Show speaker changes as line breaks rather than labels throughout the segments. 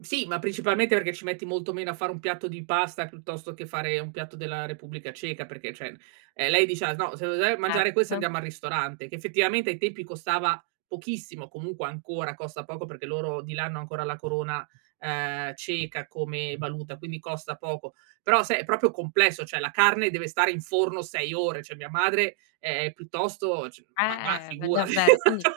Sì, ma principalmente perché ci metti molto meno a fare un piatto di pasta piuttosto che fare un piatto della Repubblica Ceca, perché cioè, ehm, lei diceva: "No se [unintelligible] mangiare questo
Certo.
andiamo al ristorante." Che effettivamente ai tempi costava pochissimo, comunque ancora costa poco perché loro di là hanno ancora la corona, ehm, ceca come valuta, quindi costa poco. Però sai è proprio complesso, cioè la carne deve stare in forno 6 ore, cioè mia madre, ehm, piuttosto c ma va
Eh v
figurati.
davvero. Quindi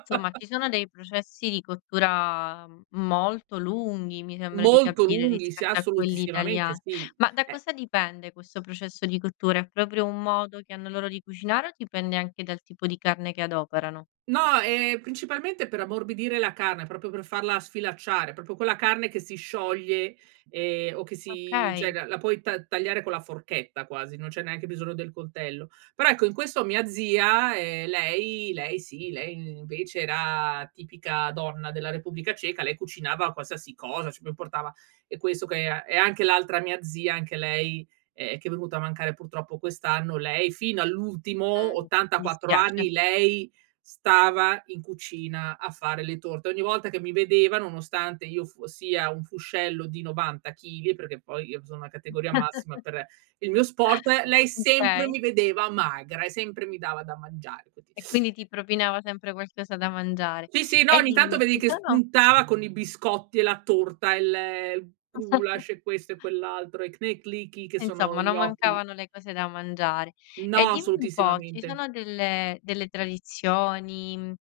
insomma, ci sono dei processi di cottura molto lunghi, mi sembra di
Molto
capire,
lunghi, sì
rispetto a quelli
assolutissimamente
italiani.
sì,
Ma da
eh.
cosa dipende questo processo di cottura, è proprio un modo che hanno loro di cucinare o dipende anche dal tipo di carne che adoperano?
No, ehm, principalmente per ammorbidire la carne, proprio per farla sfilacciare, proprio quella carne che si scioglie e o che si cioè
Okay.
la la puoi ta tagliare con la forchetta quasi, non c'è neanche bisogno del coltello. Però ecco in questo mia zia, ehm, lei lei sì lei invece era tipica donna della Repubblica Ceca, lei cucinava qualsiasi cosa, ci pre portava e questo che e e anche l'altra mia zia anche lei, ehm, che è venuta a mancare purtroppo quest'anno. Lei fino all'ultimo,
Mh, mi
84
dispiace.
anni lei stava in cucina a fare le torte, ogni volta che mi vedeva nonostante io fossi a un fuscello di 90 chili, perché poi io sono una categoria massima per il mio sport, lei sempre
Okay.
mi vedeva magra e sempre mi dava da mangiare, quindi.
E quindi ti
Eh.
propinava sempre qualcosa da mangiare.
Sì, sì, no,
E
ogni tanto
dimmi,
vedevi
ci
che
sono
spuntava con i biscotti e la torta, il gulasch, e questo e quell'altro e knedlíky che sono
Insomma,
i
non
gnocchi.
mancavano le cose da mangiare. E
No,
dimmi un po', ci
assolutissimamente.
sono delle delle tradizioni,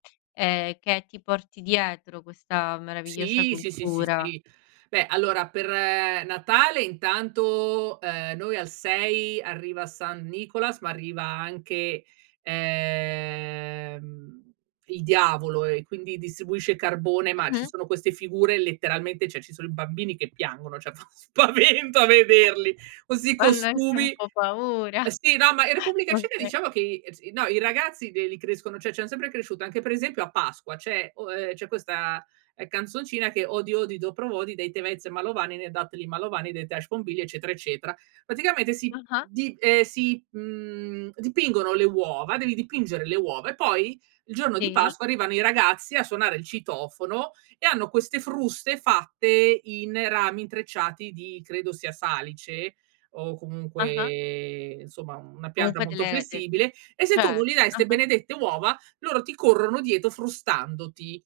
ehm, che ti porti dietro questa meravigliosa
Sì, sì, sì, sì,
cultura?
sì. Beh allora per Natale intanto, ehm, noi al 6 arriva San Nicolas, ma arriva anche, ehm, il diavolo e quindi distribuisce carbone, ma ci
Mh-mh.
sono queste figure letteralmente, cioè ci sono i bambini che piangono, cioè fa spavento a vederli,
[unintelligible]
questi
fanno anche un
costumi.
po' paura.
Sì, no, ma in Repubblica Ceca
Okay.
diciamo che i si no, i ragazzi l li crescono, cioè ci han sempre cresciuto, anche per esempio a Pasqua, c'è o ehm, c'è questa canzoncina che odi odi dopro vodi dei te vez malovani ne datli malovani de tash bombilia eccetera eccetera. Praticamente si
Ah-ah.
di, ehm, si, mhmm, dipingono le uova, devi dipingere le uova e poi il giorno di
Sì.
Pasqua arrivano i ragazzi a suonare il citofono e hanno queste fruste fatte in rami intrecciati di credo sia salice o
Ah-ah.
comunque insomma una pianta
Comunque
molto
delle de de
flessibile e se tu non
certo,
gli dai ste
ah-ah.
benedette uova loro ti corrono dietro frustandoti.